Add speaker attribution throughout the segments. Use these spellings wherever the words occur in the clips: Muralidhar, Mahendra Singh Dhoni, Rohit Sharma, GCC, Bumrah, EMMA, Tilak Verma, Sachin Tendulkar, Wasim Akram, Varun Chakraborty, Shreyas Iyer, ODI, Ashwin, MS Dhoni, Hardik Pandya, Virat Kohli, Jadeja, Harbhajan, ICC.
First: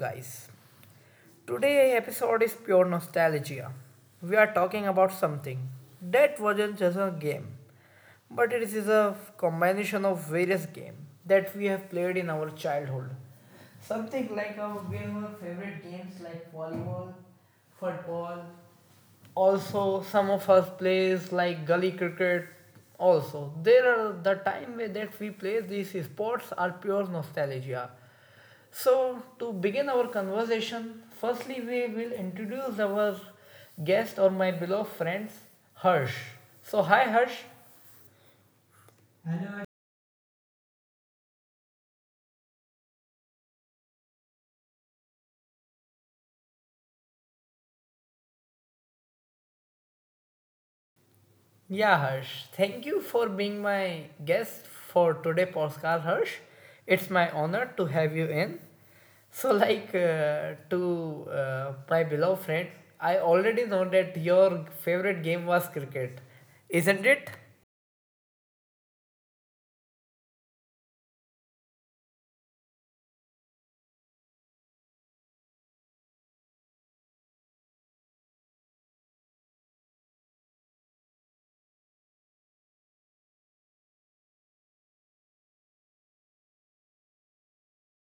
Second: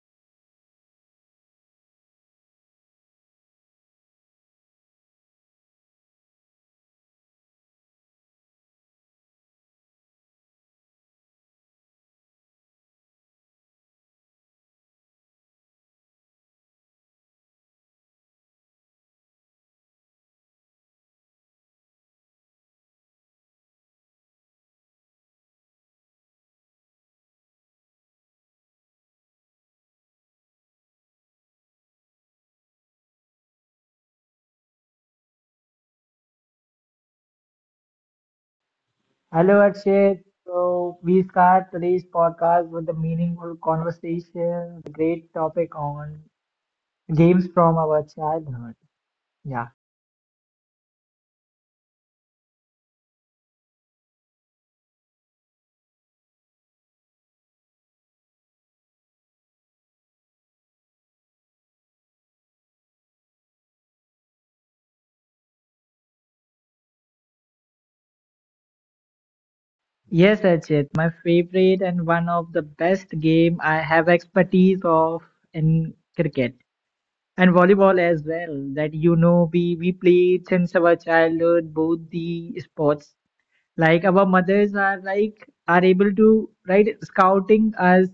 Speaker 1: guys. Today's episode is pure nostalgia. We are talking about something that wasn't just a game, but it is a combination of various games that we have played in our childhood. Something like our game of favorite games like volleyball, football. Also, some of us plays like gully cricket. Also, there are the time where that we play these sports are pure nostalgia, so to begin our conversation, firstly, we will introduce our guest or my beloved friends, Harsh. So hi, Harsh.
Speaker 2: Hello, Akshay. So, we start today's podcast with a meaningful conversation, a great topic on games from our childhood. Yeah.
Speaker 1: Yeah, Harsh, thank you for being my guest for today podcast, Harsh. It's my honor to have you in. So, like to My beloved friend, I already know that your favorite game was cricket, isn't it?
Speaker 2: Yes, Akshay, my favorite and one of the best game I have expertise of in cricket and volleyball as well. That you know, we played since our childhood both the sports. Like our mothers are like are able to right scouting us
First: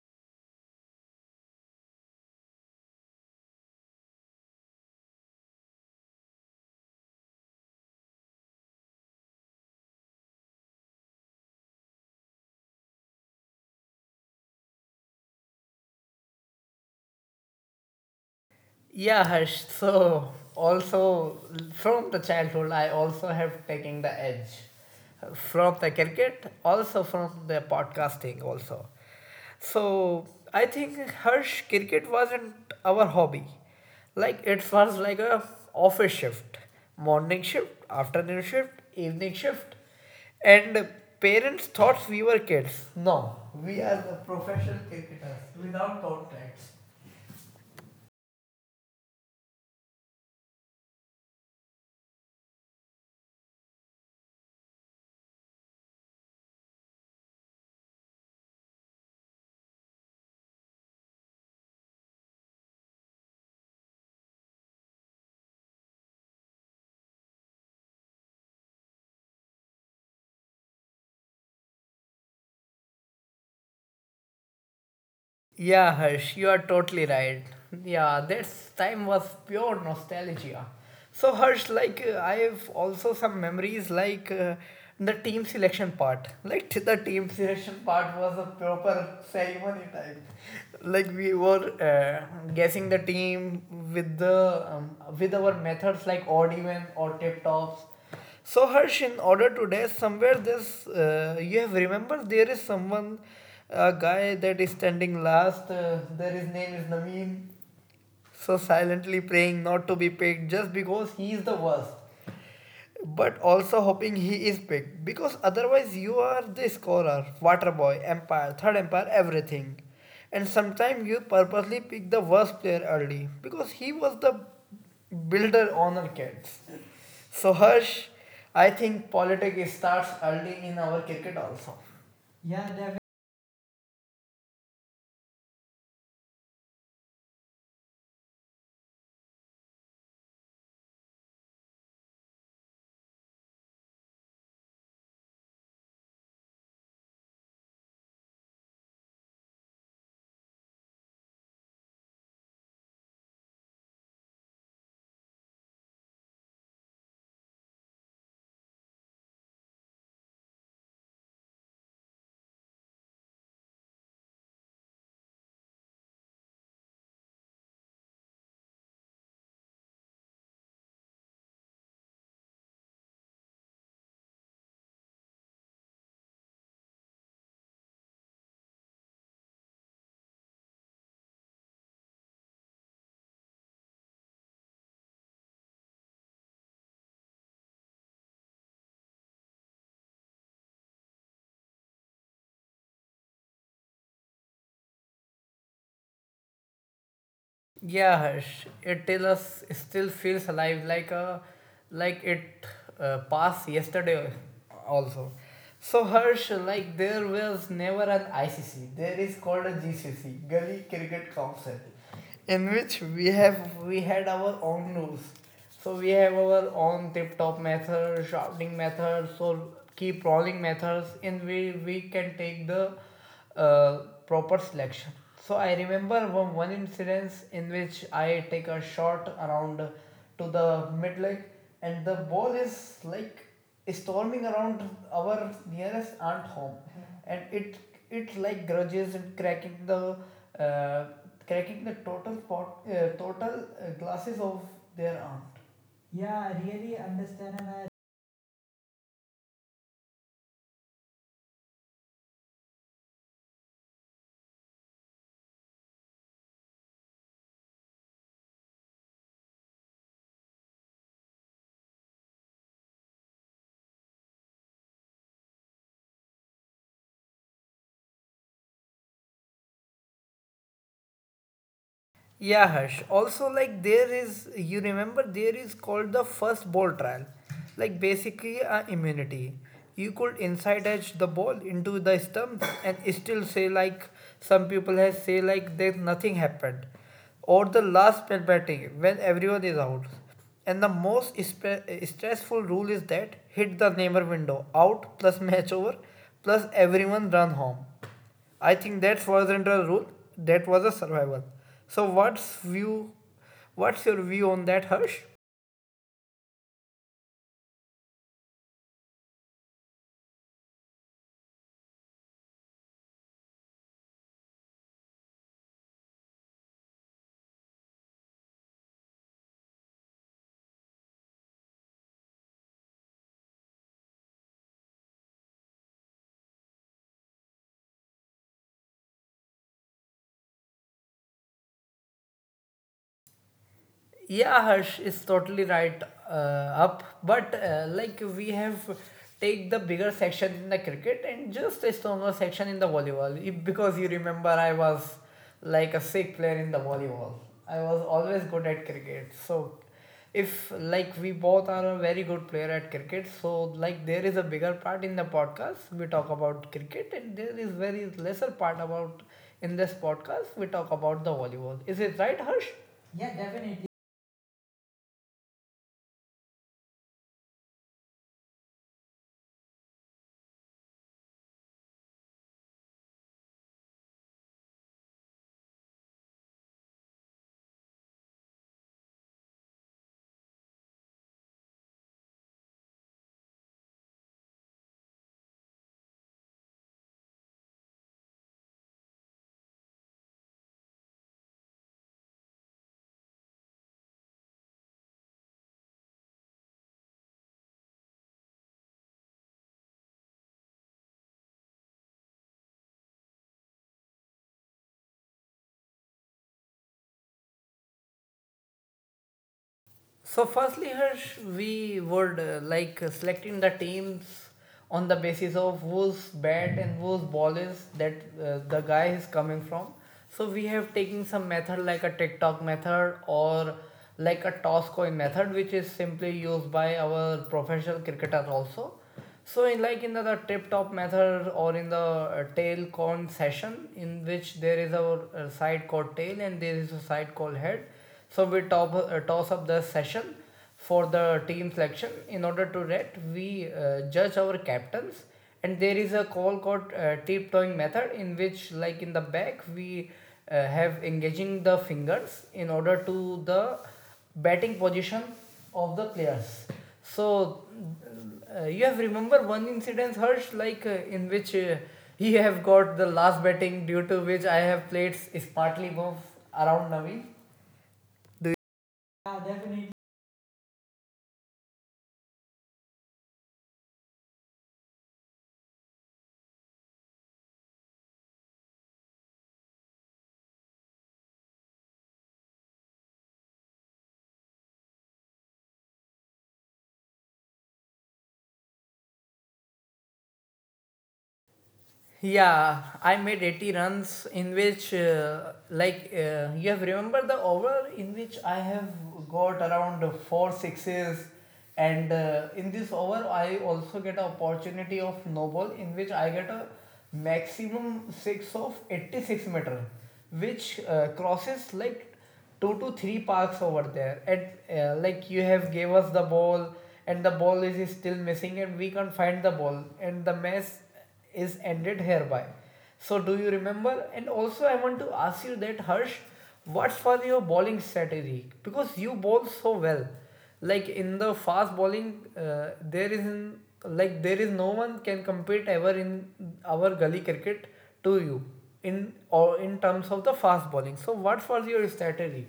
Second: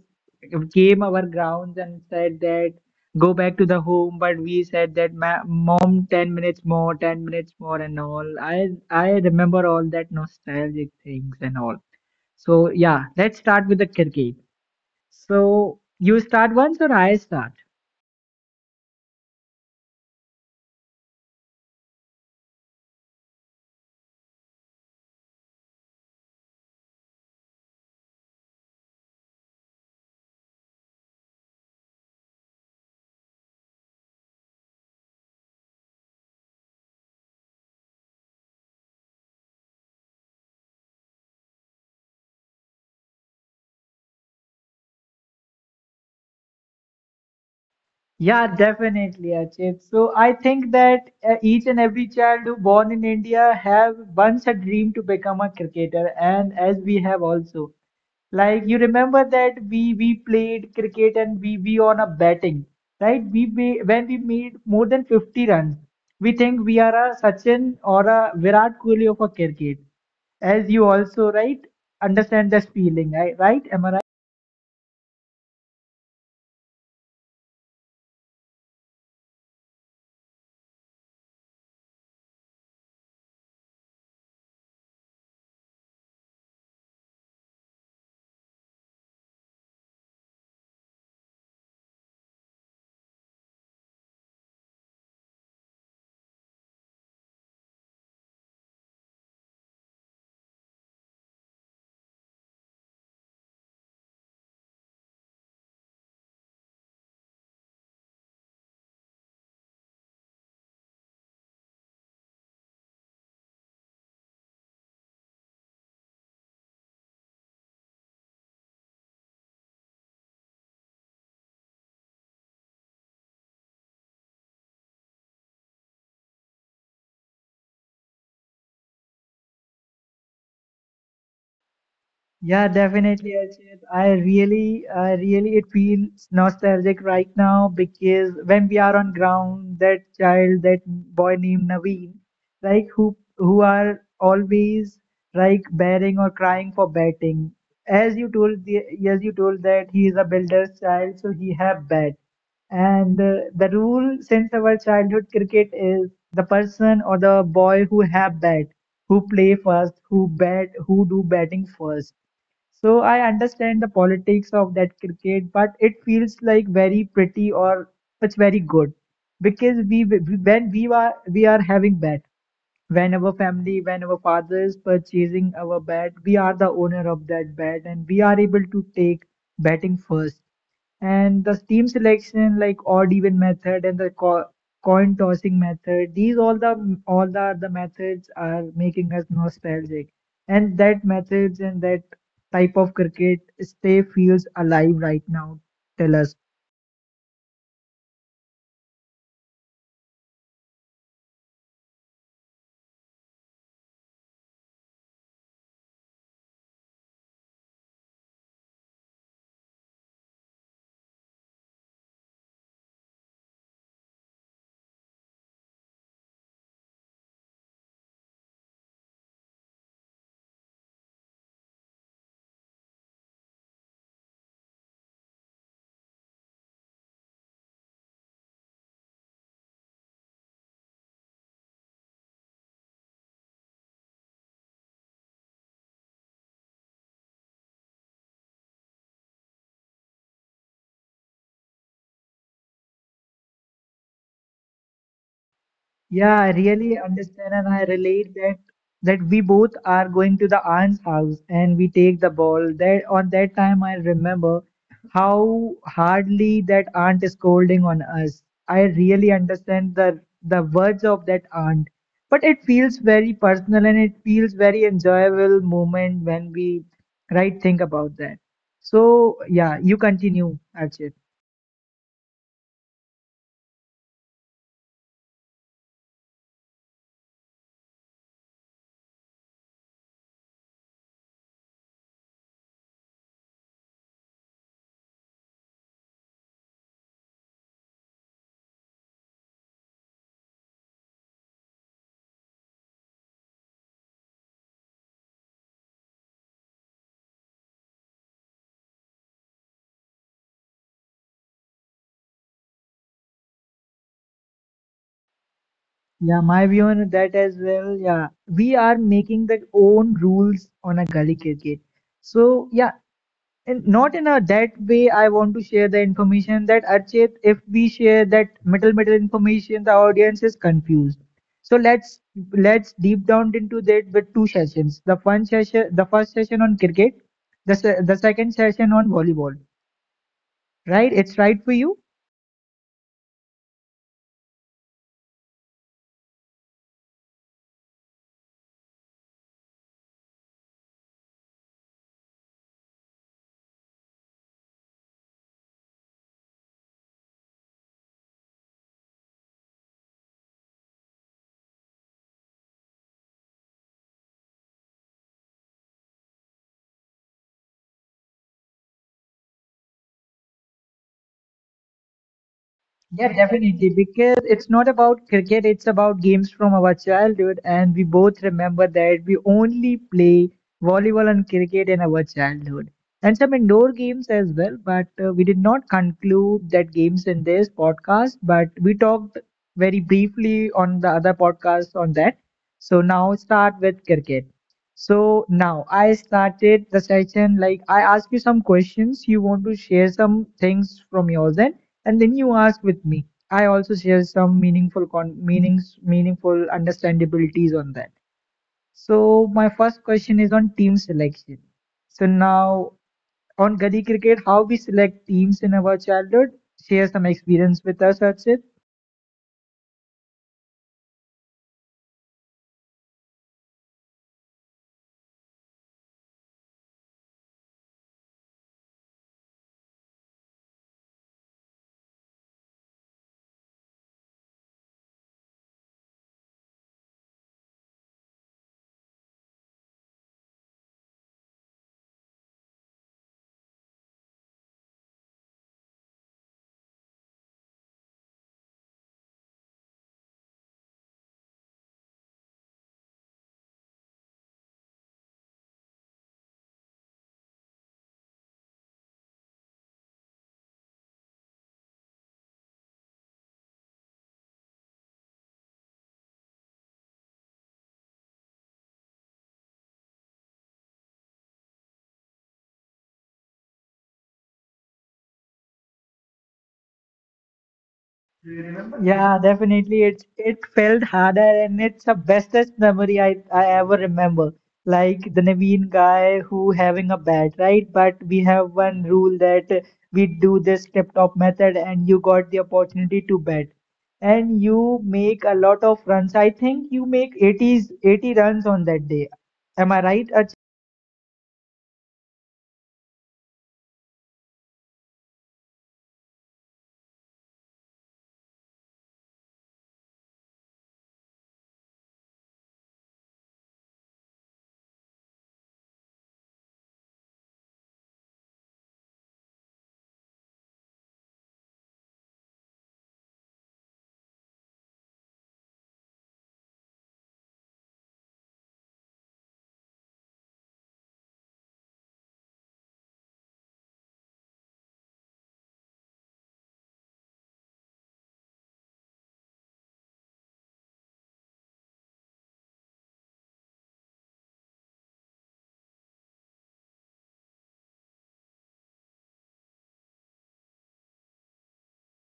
Speaker 2: came our grounds and said that go back to the home, but we said that mom 10 minutes more, 10 minutes more and all. I remember all that nostalgic things and all. So yeah, let's start with the cricket. So you start once or I start?
Speaker 1: Yeah, Harsh. So also from the childhood, I also have taken the edge from the cricket, also from the podcasting, also. So I think, Harsh, cricket wasn't our hobby. Like it was like a office shift, morning shift, afternoon shift, evening shift, and parents thought we were kids. No, we are the professional cricketers without contracts.
Speaker 2: Yeah, definitely, Achit. So I think that each and every child who born in India have once a dream to become a cricketer, and as we have also. Like you remember that we played cricket and we on a batting, right? We when we made more than 50 runs, we think we are a Sachin or a Virat Kohli of a cricket. As you also, right, understand this feeling, right? Right? Am I right?
Speaker 1: Yeah, Harsh, you are totally right. Yeah, that time was pure nostalgia. So, Harsh, I have also some memories the team selection part. Like the team selection part was a proper ceremony time. Like we were guessing the team with the with our methods like odd even or tip tops. So Harsh, in order to dash somewhere, this you have remembered, there is someone, a guy that is standing last. There his name is Nameen. So silently praying not to be picked just because he is the worst, but also hoping he is picked because otherwise you are the scorer, water boy, empire, third empire, everything. And sometimes you purposely pick the worst player early because he was the builder honor cats. So Harsh, I think politics starts early in our cricket also. Yeah,
Speaker 2: Yeah,
Speaker 1: definitely.
Speaker 2: definitely, Archit. I really, it feels nostalgic right now because when we are on ground, that child, that boy named Naveen, like who are always like bearing or crying for batting. As you told the, as you told that he is a builder's child, so he have bat. And the rule since our childhood cricket is the person or the boy who have bat, who play first, who bat, who do batting first. So I understand the politics of that cricket, but it feels like very pretty or it's very good because when we are having bat when our family, when our father is purchasing our bat, we are the owner of that bat and we are able to take batting first. And the team selection, like odd even method and the co coin tossing method, these all the methods are making us nostalgic. And that methods and that type of cricket stay feels alive right now. Tell us.
Speaker 1: Yeah, Harsh, it till us still feels alive like it passed yesterday also. So Harsh, like there was never an ICC. There is called a GCC, Gully Cricket Council, in which we had our own rules. So we have our own tip-top method, shouting methods, so keep rolling methods, in which we can take the uh, proper selection. So I remember one incident in which I take a shot around to the mid leg, and the ball is like storming around our nearest aunt home, and it like grudges and uh, cracking the total pot, total glasses of
Speaker 2: Yeah,
Speaker 1: their
Speaker 2: I
Speaker 1: aunt.
Speaker 2: really understand
Speaker 1: Yeah,
Speaker 2: and
Speaker 1: I
Speaker 2: I
Speaker 1: really
Speaker 2: relate that
Speaker 1: understand and I
Speaker 2: that we both are going to the aunt's house and we take the ball. That on that time I remember how hardly that aunt is scolding on us. I really understand the words of that aunt. But it feels very personal and it feels very enjoyable moment when we right think about that. So yeah, you continue, Archit.
Speaker 1: Yeah, Harsh. Also, like there is, you remember, there is called the first ball trial, like basically a immunity. You could inside edge the ball into the stumps and still say like some people has say like there nothing happened, or the last spell batting when everyone is out. And the most stressful rule is that hit the neighbor window out plus match over plus everyone run home. I think that wasn't a rule. That was a survival. So what's view? What's your view on that,
Speaker 2: Yeah,
Speaker 1: Harsh?
Speaker 2: my view on that as well. Yeah, we are making the own rules on a gully cricket. So yeah, and not in a that way. I want to share the information that Archit, if we share that middle information, the audience is confused. So let's deep down into that with two sessions. The one session, the first session on cricket, the second session on volleyball. Right? It's right for you.
Speaker 1: Yeah, Harsh is totally right up. But like we have take the bigger section in the cricket and just a stronger section in the volleyball. If, because you remember, I was like a sick player in the volleyball. I was always good at cricket. So if like we both are a very good player at cricket, so like there is a bigger part in the podcast we talk about cricket, and there is very lesser part about in this podcast we talk about the volleyball.
Speaker 2: Yeah,
Speaker 1: Is it right,
Speaker 2: definitely.
Speaker 1: Harsh?
Speaker 2: Because
Speaker 1: Yeah,
Speaker 2: it's not
Speaker 1: definitely.
Speaker 2: about cricket, it's about games from our childhood. And we both remember that we only play volleyball and cricket in our childhood and some indoor games as well. But we did not conclude that games in this podcast, but we talked very briefly on the other podcast on that. So now start with cricket. So now I started the session like I asked you some questions. You want to share some things from yours end? And then you ask with me. I also share some meaningful con meanings, meaningful understandabilities on that. So my first question is on team selection. So now on Gully Cricket, how we select teams in our childhood, share some experience with us, Archit.
Speaker 1: So, firstly, Harsh, we would selecting the teams on the basis of whose bat and whose ball is that the guy is coming from. So we have taken some method like a TikTok method or like a toss coin method, which is simply used by our professional cricketer also. So in like in the tip top method or in the tail cone session, in which there is a side called tail and there is a side called head. So we top, toss up the session for the team selection. In order to that we judge our captains, and there is a call called tiptoeing method in which like in the back we have engaging the fingers in order to the batting position of the players. So you have remember one incident, Harsh, in which he have got the last batting due to which I have played smartly move around Naveen. Do you?
Speaker 2: Yeah,
Speaker 1: Yeah, definitely.
Speaker 2: definitely. It felt harder, and it's the bestest memory I ever remember. Like the Naveen guy who having a bat, right? But we have one rule that we do this tip-top method, and you got the opportunity to bat, and you make a lot of runs. I think you make 80s 80 runs on that day. Am I right, Archit?
Speaker 1: Yeah, I made 80 runs in which, you have remember the over in which I have got around four sixes, and in this over I also get an opportunity of no ball in which I get a maximum six of 86-meter, which crosses like two to three parks over there. And like you have gave us the ball, and the ball is still missing, and we can't find the ball, and the mess is ended hereby. So do you remember? And also I want to ask you that, Harsh, what was your bowling strategy? Because you bowl so well. Like in the fast bowling, like there is no one can compete ever in our gully cricket to you in or in terms of the fast bowling. So what was your strategy?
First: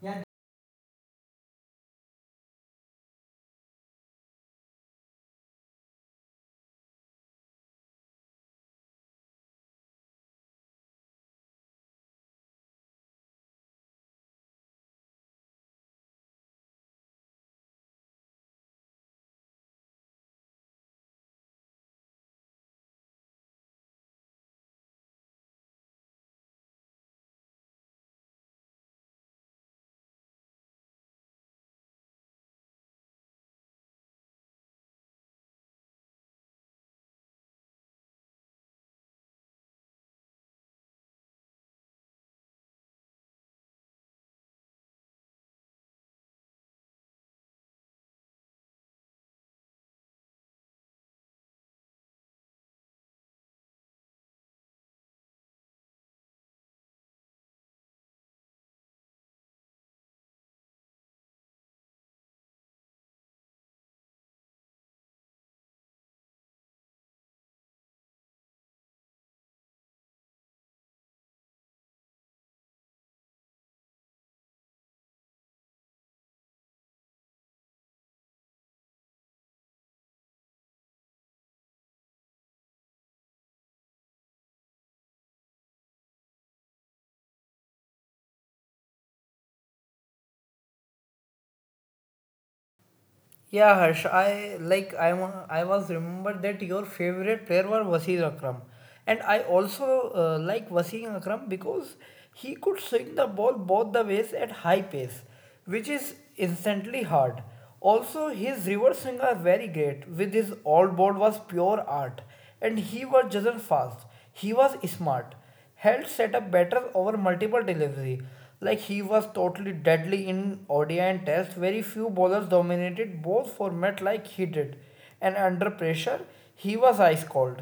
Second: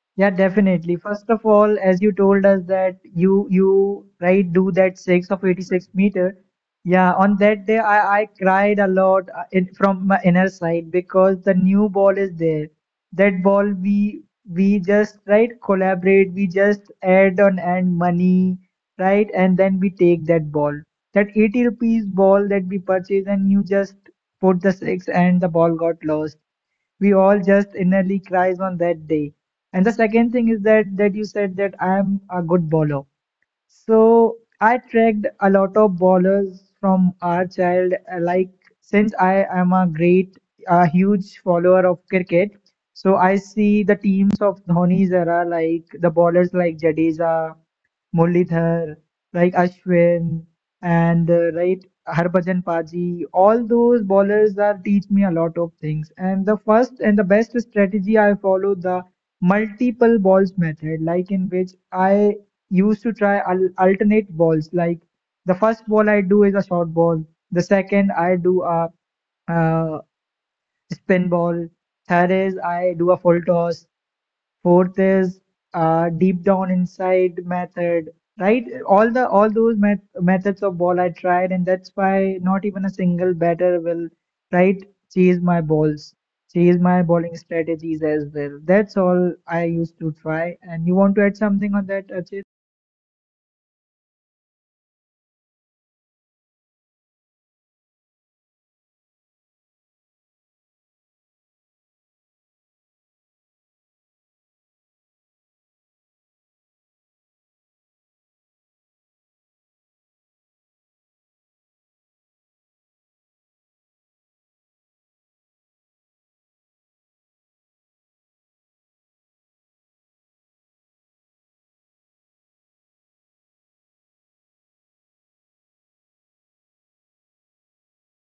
Speaker 1: Yeah,
Speaker 2: Yeah, definitely. First of all, as you told us that you right do that six of 86 meter. Yeah, on that day I cried a lot in, from my inner side because the new ball is there. That ball we just right collaborate, we just add on and money, right? And then we take that ball. That 80 rupees ball that we purchased and you just put the six and the ball got lost. We all just innerly cries on that day. And the second thing is that that you said that I am a good bowler. So I tracked a lot of ballers from our child. Like since I am a great, a huge follower of cricket, so I see the teams of Dhoni's era, like the ballers like Jadeja, Muralidhar, like Ashwin, and right Harbhajan Paji. All those ballers are teach me a lot of things. And the first and the best strategy I follow the multiple balls method, like in which I used to try alternate balls. Like the first ball I do is a short ball. The second I do a uh, spin ball. Third is I do a full toss. Fourth is deep down inside method. Right, all the all those methods of ball I tried, and that's why not even a single batter will right chase my balls, chase my bowling strategies as well. That's all I used to try. And you want to add something on that, Achit?
Speaker 1: yeah, Harsh. I like I wa- I was remembered that your favorite player was Wasim Akram, and I also like Wasim Akram because he could swing the ball both the ways at high pace, which is instantly hard. Also, his reverse swing was very great. With his all board was pure art, and he was just fast. He was smart held set up better over multiple delivery. Like he was totally deadly in ODI and Test. Very few bowlers dominated both formats like he did, and under pressure he was ice cold.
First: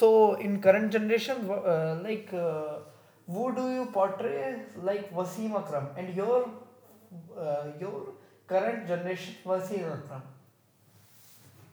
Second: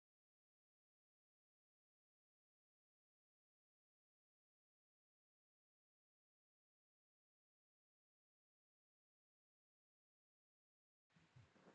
Speaker 1: So in current generation, who do you portray like Wasim Akram and your uh, your current generation Wasim Akram?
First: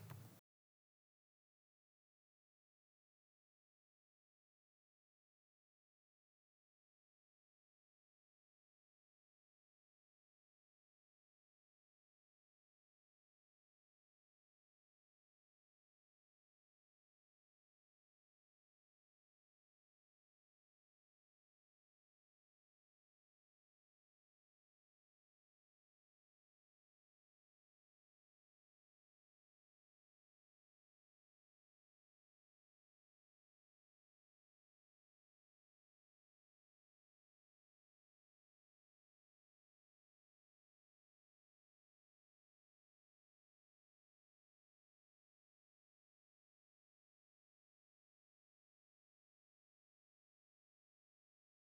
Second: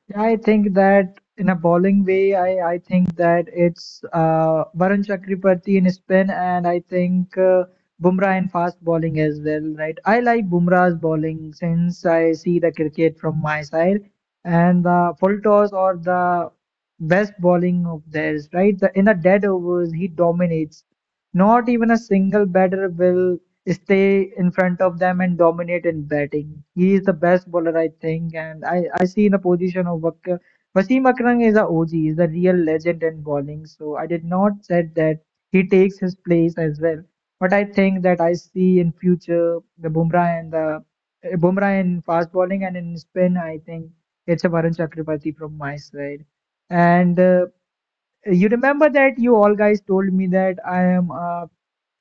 Speaker 2: Yeah, I think that in a bowling way, I think that it's Varun Chakraborty in spin, and I think Bumrah in fast bowling as well, right? I like Bumrah's bowling since I see the cricket from my side, and the full toss or the best bowling of theirs, right? The, in the dead overs, he dominates. Not even a single batter will stay in front of them and dominate in batting. He is the best bowler, I think, and I see in a position of Wasim Akram is a OG, is a real legend in bowling. So I did not said that he takes his place as well. But I think that I see in future the Bumrah and the Bumrah in fast bowling and in spin. I think it's a Varun Chakrabarti from my side. And you remember that you all guys told me that I am a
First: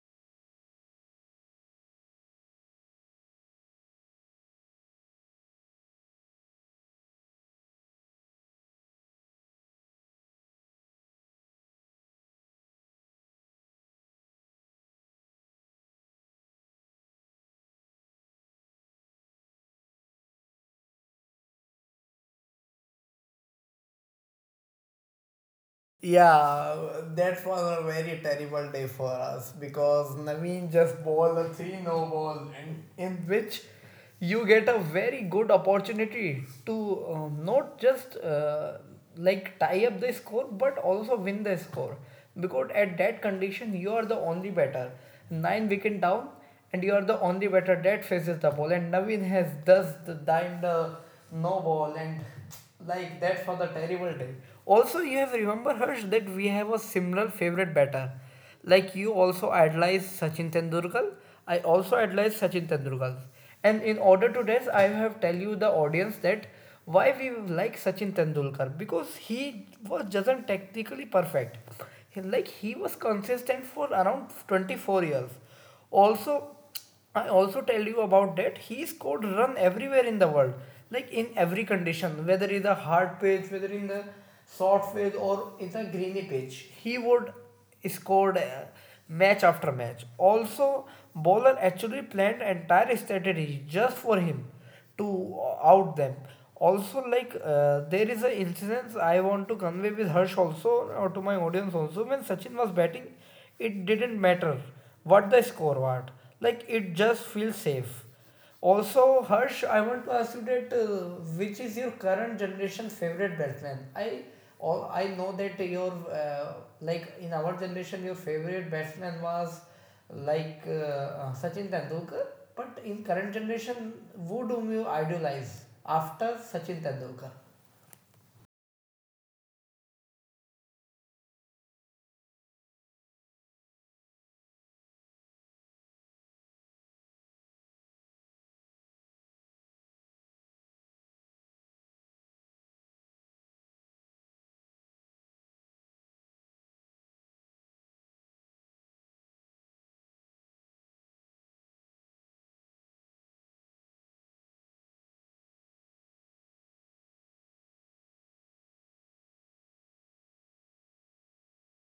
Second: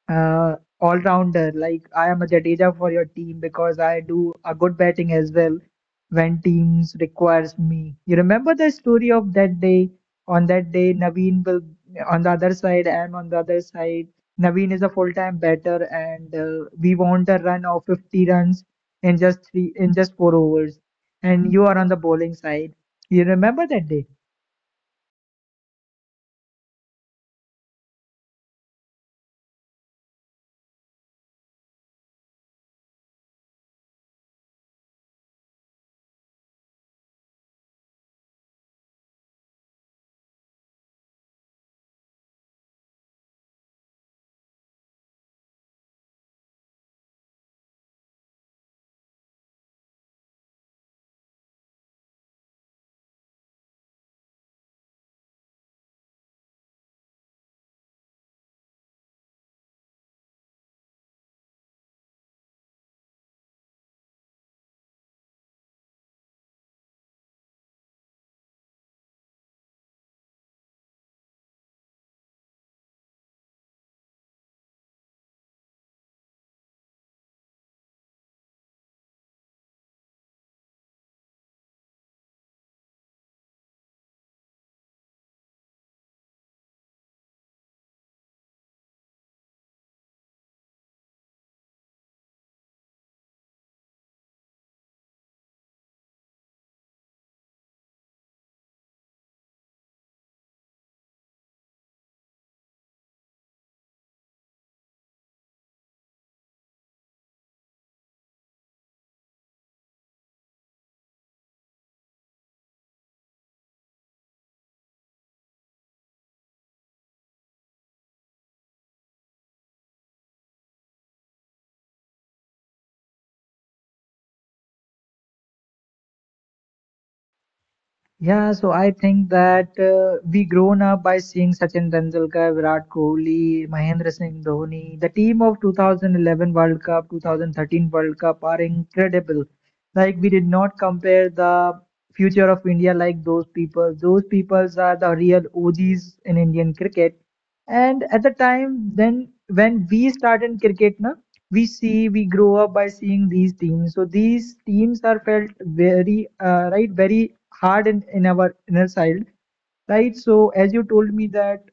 Speaker 2: all rounder. Like I am a Jadeja for your team because I do a good batting as well when teams requires me. You remember the story of that day? On that day, Naveen will on the other side. I am on the other side. Naveen is a full-time batter, and we want a run of 50 runs in just four overs. And you are on the bowling side. You remember that day?
Speaker 1: Yeah, that was a very terrible day for us because Naveen just bowled a 3-no ball, and in which you get a very good opportunity to not just like tie up the score but also win the score, because at that condition you are the only batter. 9 wicket down and you are the only batter that faces the ball. And Naveen has thus the dined the no ball and like that for the terrible day. Also, you have remember, Harsh, that we have a similar favorite batter. Like you also idolize Sachin Tendulkar. I also idolize Sachin Tendulkar. And in order to this, I have tell you the audience that why we like Sachin Tendulkar, because he was doesn't technically perfect. Like he was consistent for around 24 years. Also, I also tell you about that he scored run everywhere in the world, like in every condition, whether in the hard pitch, whether in the soft pitch or in the greeny pitch. He would score match after match. Also, bowler actually planned entire strategy just for him to out them. Also, there is an incidence I want to convey with Harsh also, or to my audience also. When Sachin was batting, it didn't matter what the score was, like it just feels safe. Also, Harsh, I want to ask you that which is your current generation favorite batsman. I all I know that your uh, like in our generation your favorite batsman was like uh, Sachin Tendulkar, but in current generation, who do you idolize after Sachin Tendulkar?
Speaker 2: Yeah, so I think that we grown up by seeing Sachin Tendulkar, Virat Kohli, Mahendra Singh Dhoni. The team of 2011 World Cup, 2013 World Cup are incredible. Like we did not compare the future of India like those people. Those peoples are the real OGs in Indian cricket. And at the time then when we started cricket, na we see we grow up by seeing these teams, so these teams are felt very right very hard in our inner child, right? So as you told me that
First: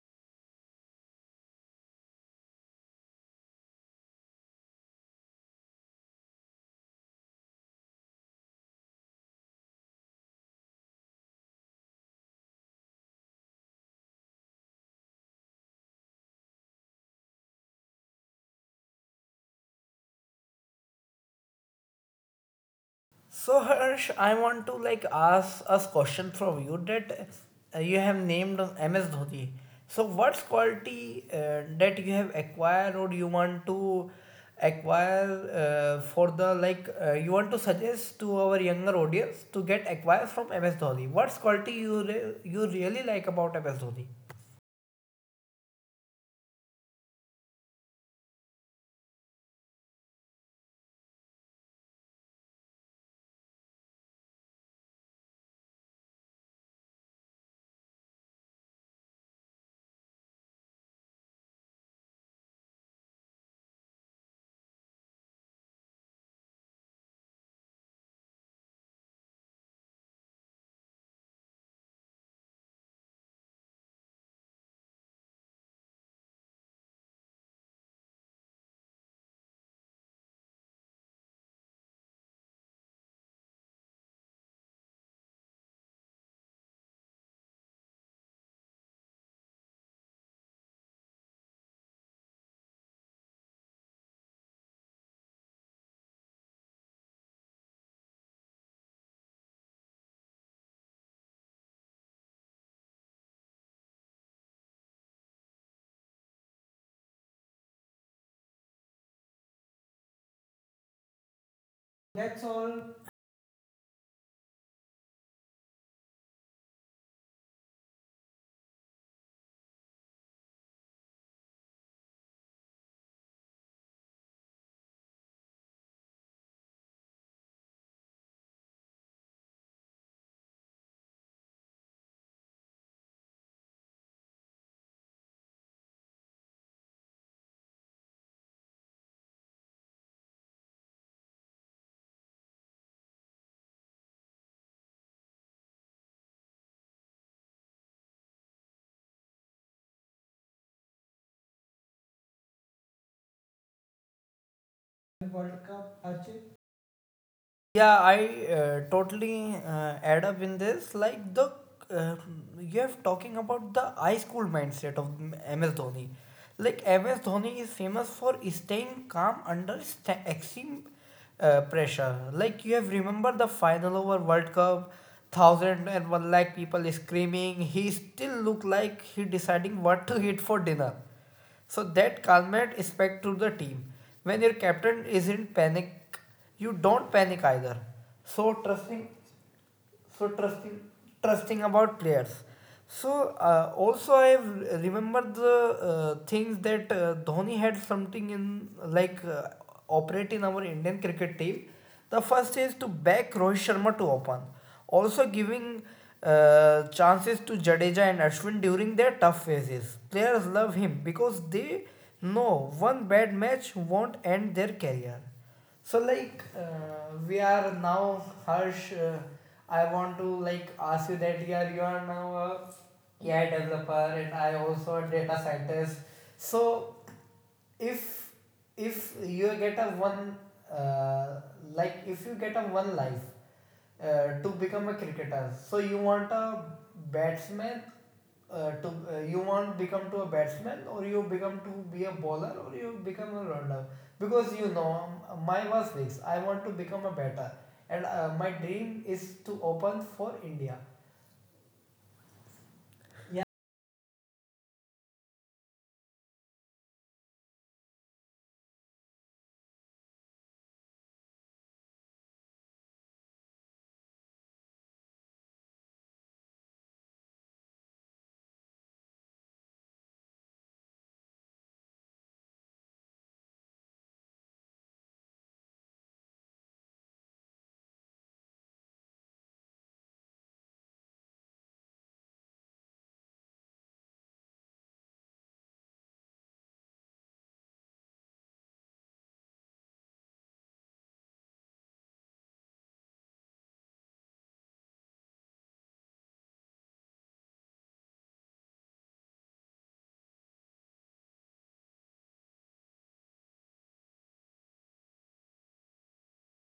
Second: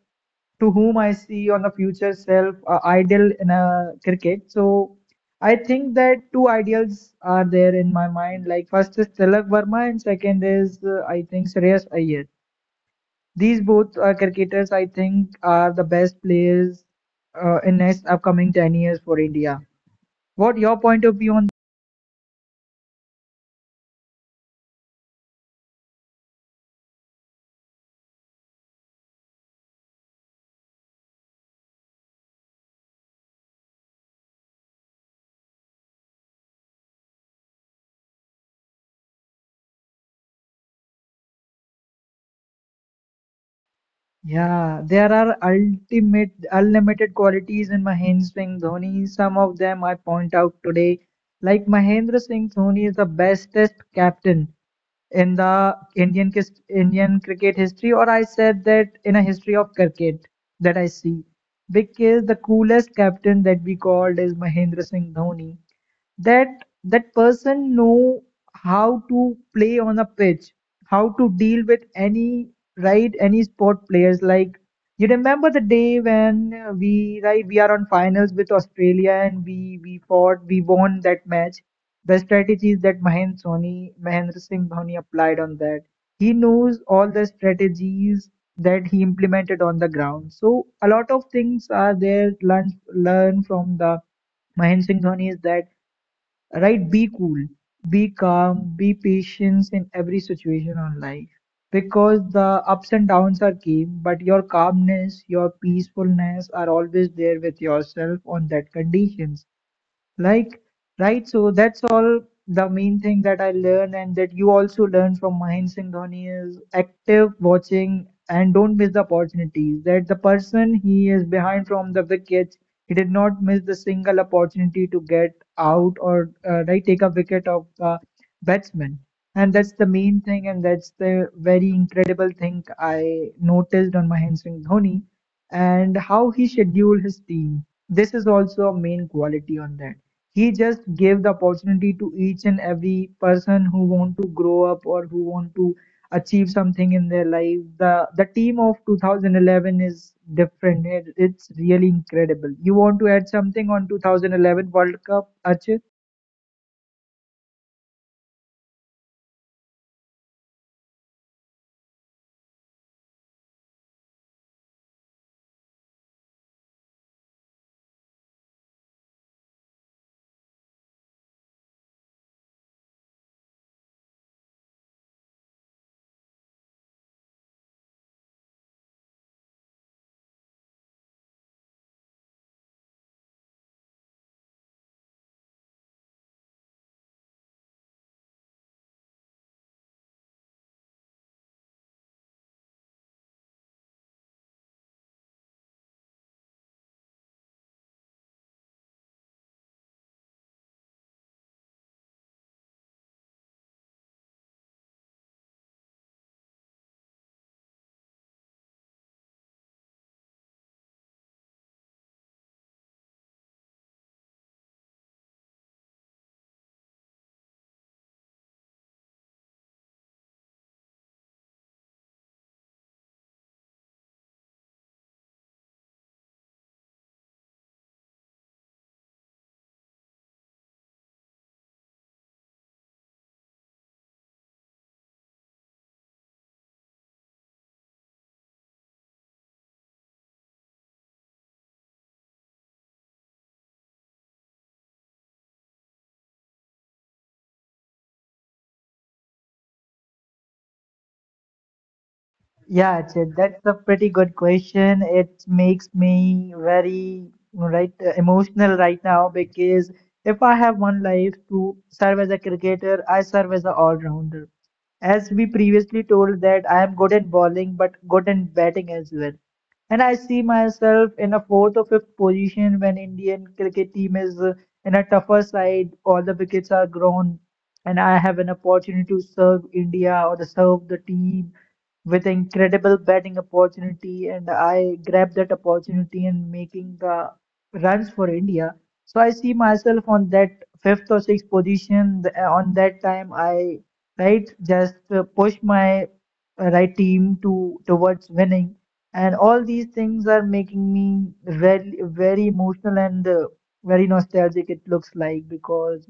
Speaker 2: to whom I see on the future self ideal in a cricket. So I think that two ideals are there in my mind. Like first is Tilak Verma and second is I think Shreyas Iyer. These both cricketers I think are the best players in next upcoming 10 years for India. What your point of view on?
Speaker 1: So Harsh, I want to like ask us question from you that you have named MS Dhoni. So what's quality that you have acquired or you want to acquire for the like you want to suggest to our younger audience to get acquired from MS Dhoni? What's quality you you really like about MS Dhoni?
Speaker 2: Yeah, there are ultimate unlimited qualities in Mahendra Singh Dhoni. Some of them I point out today, like Mahendra Singh Dhoni is the bestest captain in the Indian cricket history, or I said that in a history of cricket that I see, because the coolest captain that we called is Mahendra Singh Dhoni. that that person know how to play on a pitch, how to deal with any right any sport players. Like you remember the day when we right we are on finals with Australia and we fought, we won that match. The strategies that Mahendra Singh Dhoni applied on that. He knows all the strategies that he implemented on the ground. So a lot of things are there learn from the Mahendra Singh Dhoni is that, right? Be cool, be calm, be patient in every situation on life because the ups and downs are came, but your calmness, your peacefulness are always there with yourself on that conditions. Like, right, so that's all
Speaker 1: That's
Speaker 2: the
Speaker 1: all
Speaker 2: main thing that I learn, and that you also learn from Mahendra Singh Dhoni is active watching and don't miss the opportunities. That the person he is behind from the wickets, he did not miss the single opportunity to get out or right take a wicket of the batsman. And that's the main thing, and that's the very incredible thing I noticed on Mahendra Singh Dhoni and how he scheduled his team. This is also a main quality on that. He just gave the opportunity to each and every person who want to grow up or who want to achieve something in their life. The team of 2011 is different. It's really incredible. You want to add something on 2011 World Cup,
Speaker 1: World Cup,
Speaker 2: Archit?
Speaker 1: Archit? Yeah, I totally add up in this. Like the uh, you have talking about the high school mindset of MS Dhoni. Like MS Dhoni is famous for staying calm under extreme pressure. Like you have remember the final over World Cup, thousand and one lakh people screaming. He still look like he deciding what to eat for dinner. So that calmate respect to the team. When your captain is in panic, you don't panic either. So so trusting, trusting about players. So also I have remembered the things that Dhoni had something in operate in our Indian cricket team. The first is to back Rohit Sharma to open, also giving chances to Jadeja and Ashwin during their tough phases. Players love him because they know one bad match won't end their career. So we are now, Harsh. I want to like ask you that, yeah, you are now a AI developer and I also a data scientist. So if if you get a uh, one life to become a cricketer. So you want a batsman to you want become to a batsman or you become to be a bowler or you become a runner? Because you know my was this. I want to become a batter, and my dream is to open for India. Yeah,
Speaker 2: Yeah, Ajit, that's a pretty good question. It makes me very right emotional right now because if I have one life to serve as a cricketer, I serve as an all-rounder. As we previously told that I am good at bowling but good in batting as well. And I see myself in a fourth or fifth position when Indian cricket team is in a tougher side, all the wickets are grown, and I have an opportunity to serve India or to serve the team with incredible batting opportunity and I grabbed that opportunity and making runs for India. So I see myself on that fifth or sixth position. On that time, I right just push my right team to towards winning, and all these things are making me very very emotional and very nostalgic. It looks like because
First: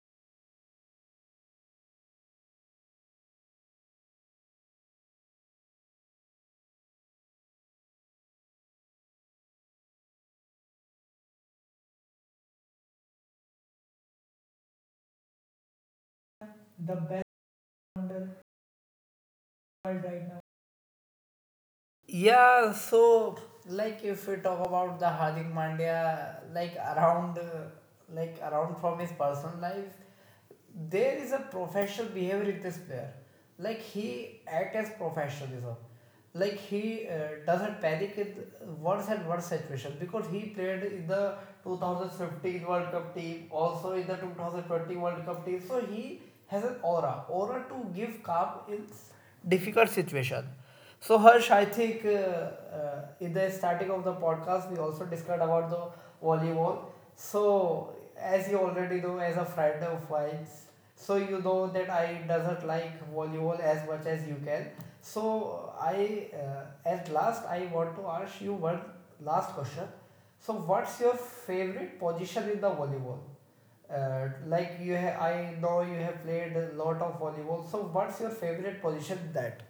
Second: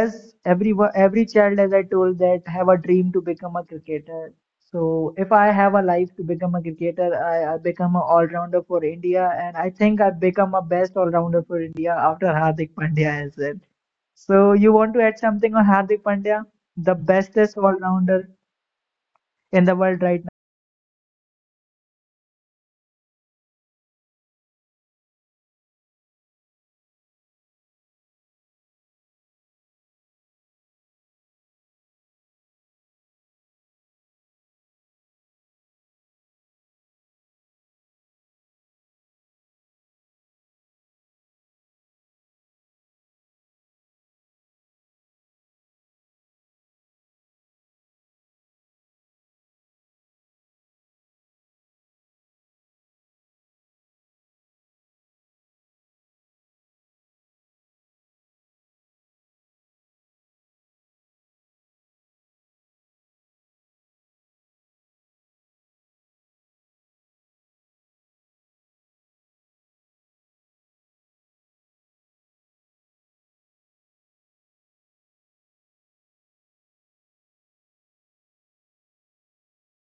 Speaker 2: as everyone every child as I told that have a dream to become a cricketer, so if I have a life to become a cricketer I become an all-rounder for India and I think I become a best all-rounder for India after Hardik Pandya as well. So you want to add something on Hardik Pandya, the
Speaker 1: the best
Speaker 2: bestest all-rounder
Speaker 1: under
Speaker 2: in the world,
Speaker 1: world
Speaker 2: right?
Speaker 1: right now. Yeah, so like if we talk about the Hardik Pandya, like around from his personal life, there is a professional behavior in this player. Like he act as professionalism. Like he doesn't panic in worse and worse situation because he played in the 2015 World Cup team, also in the 2020 World Cup team. So he has an aura to give calm in difficult situation. So Harsh, I think in the starting of the podcast we also discussed about the volleyball. So as you already know, as a friend of mine, so you know that I doesn't like volleyball as much as you can. So I at last I want to ask you one last question. So what's your favorite position in the volleyball? I know you have played a lot of volleyball. So what's your favorite position in that?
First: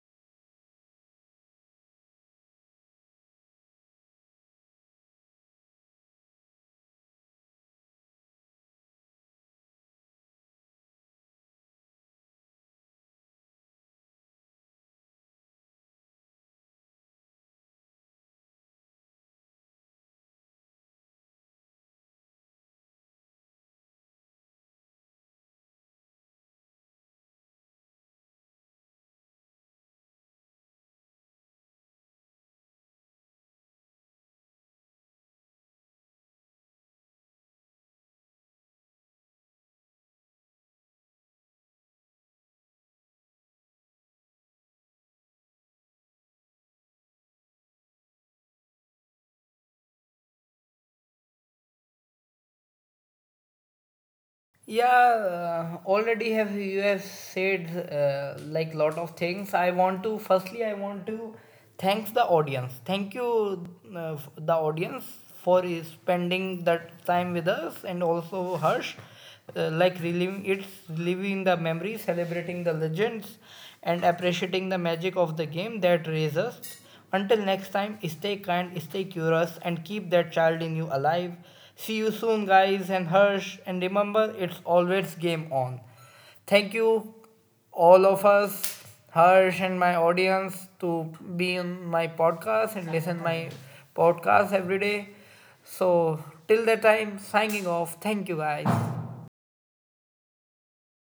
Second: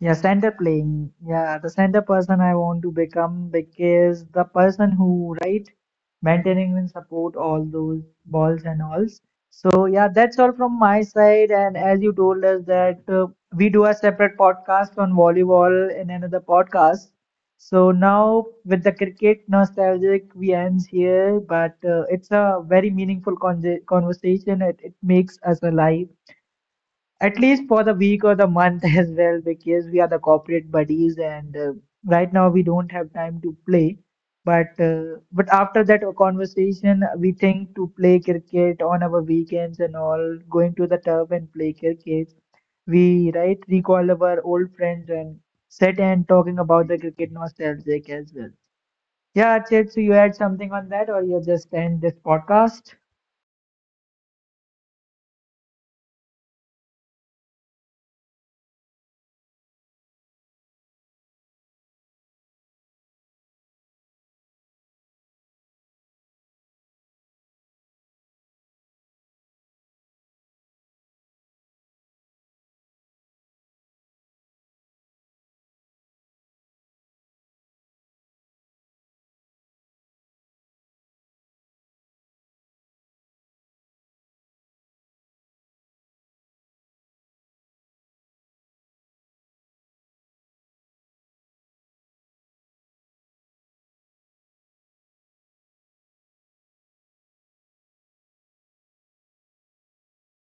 Speaker 2: Yeah, center playing. Yeah, the center person I want to become because the person who, right, maintaining and support all those balls and alls. So yeah, that's all from my side. And as you told us that we do a separate podcast on volleyball in another podcast. So now with the cricket nostalgic, we ends here. But it's a very meaningful conversation. It makes us alive at least for the week or the month as well because we are the corporate buddies and right now we don't have time to play but after that conversation we think to play cricket on our weekends and all going to the turf and play cricket. We right recall our old friends and sit and talking about the cricket nostalgic as well. Yeah, Chet, so you add something on that or you just end this podcast?
Speaker 1: Yeah, already have you have said lot of things. I want to firstly I want to thanks the audience. Thank you the audience for spending that time with us, and also Harsh, like reliving it's reliving the memory, celebrating the legends and appreciating the magic of the game that raised us. Until next time, stay kind, stay curious, and keep that child in you alive. See you soon, guys, and Harsh. And remember, it's always game on. Thank you, all of us, Harsh and my audience, to be on my podcast and listen my podcast every day. So till that time, signing off. Thank you, guys.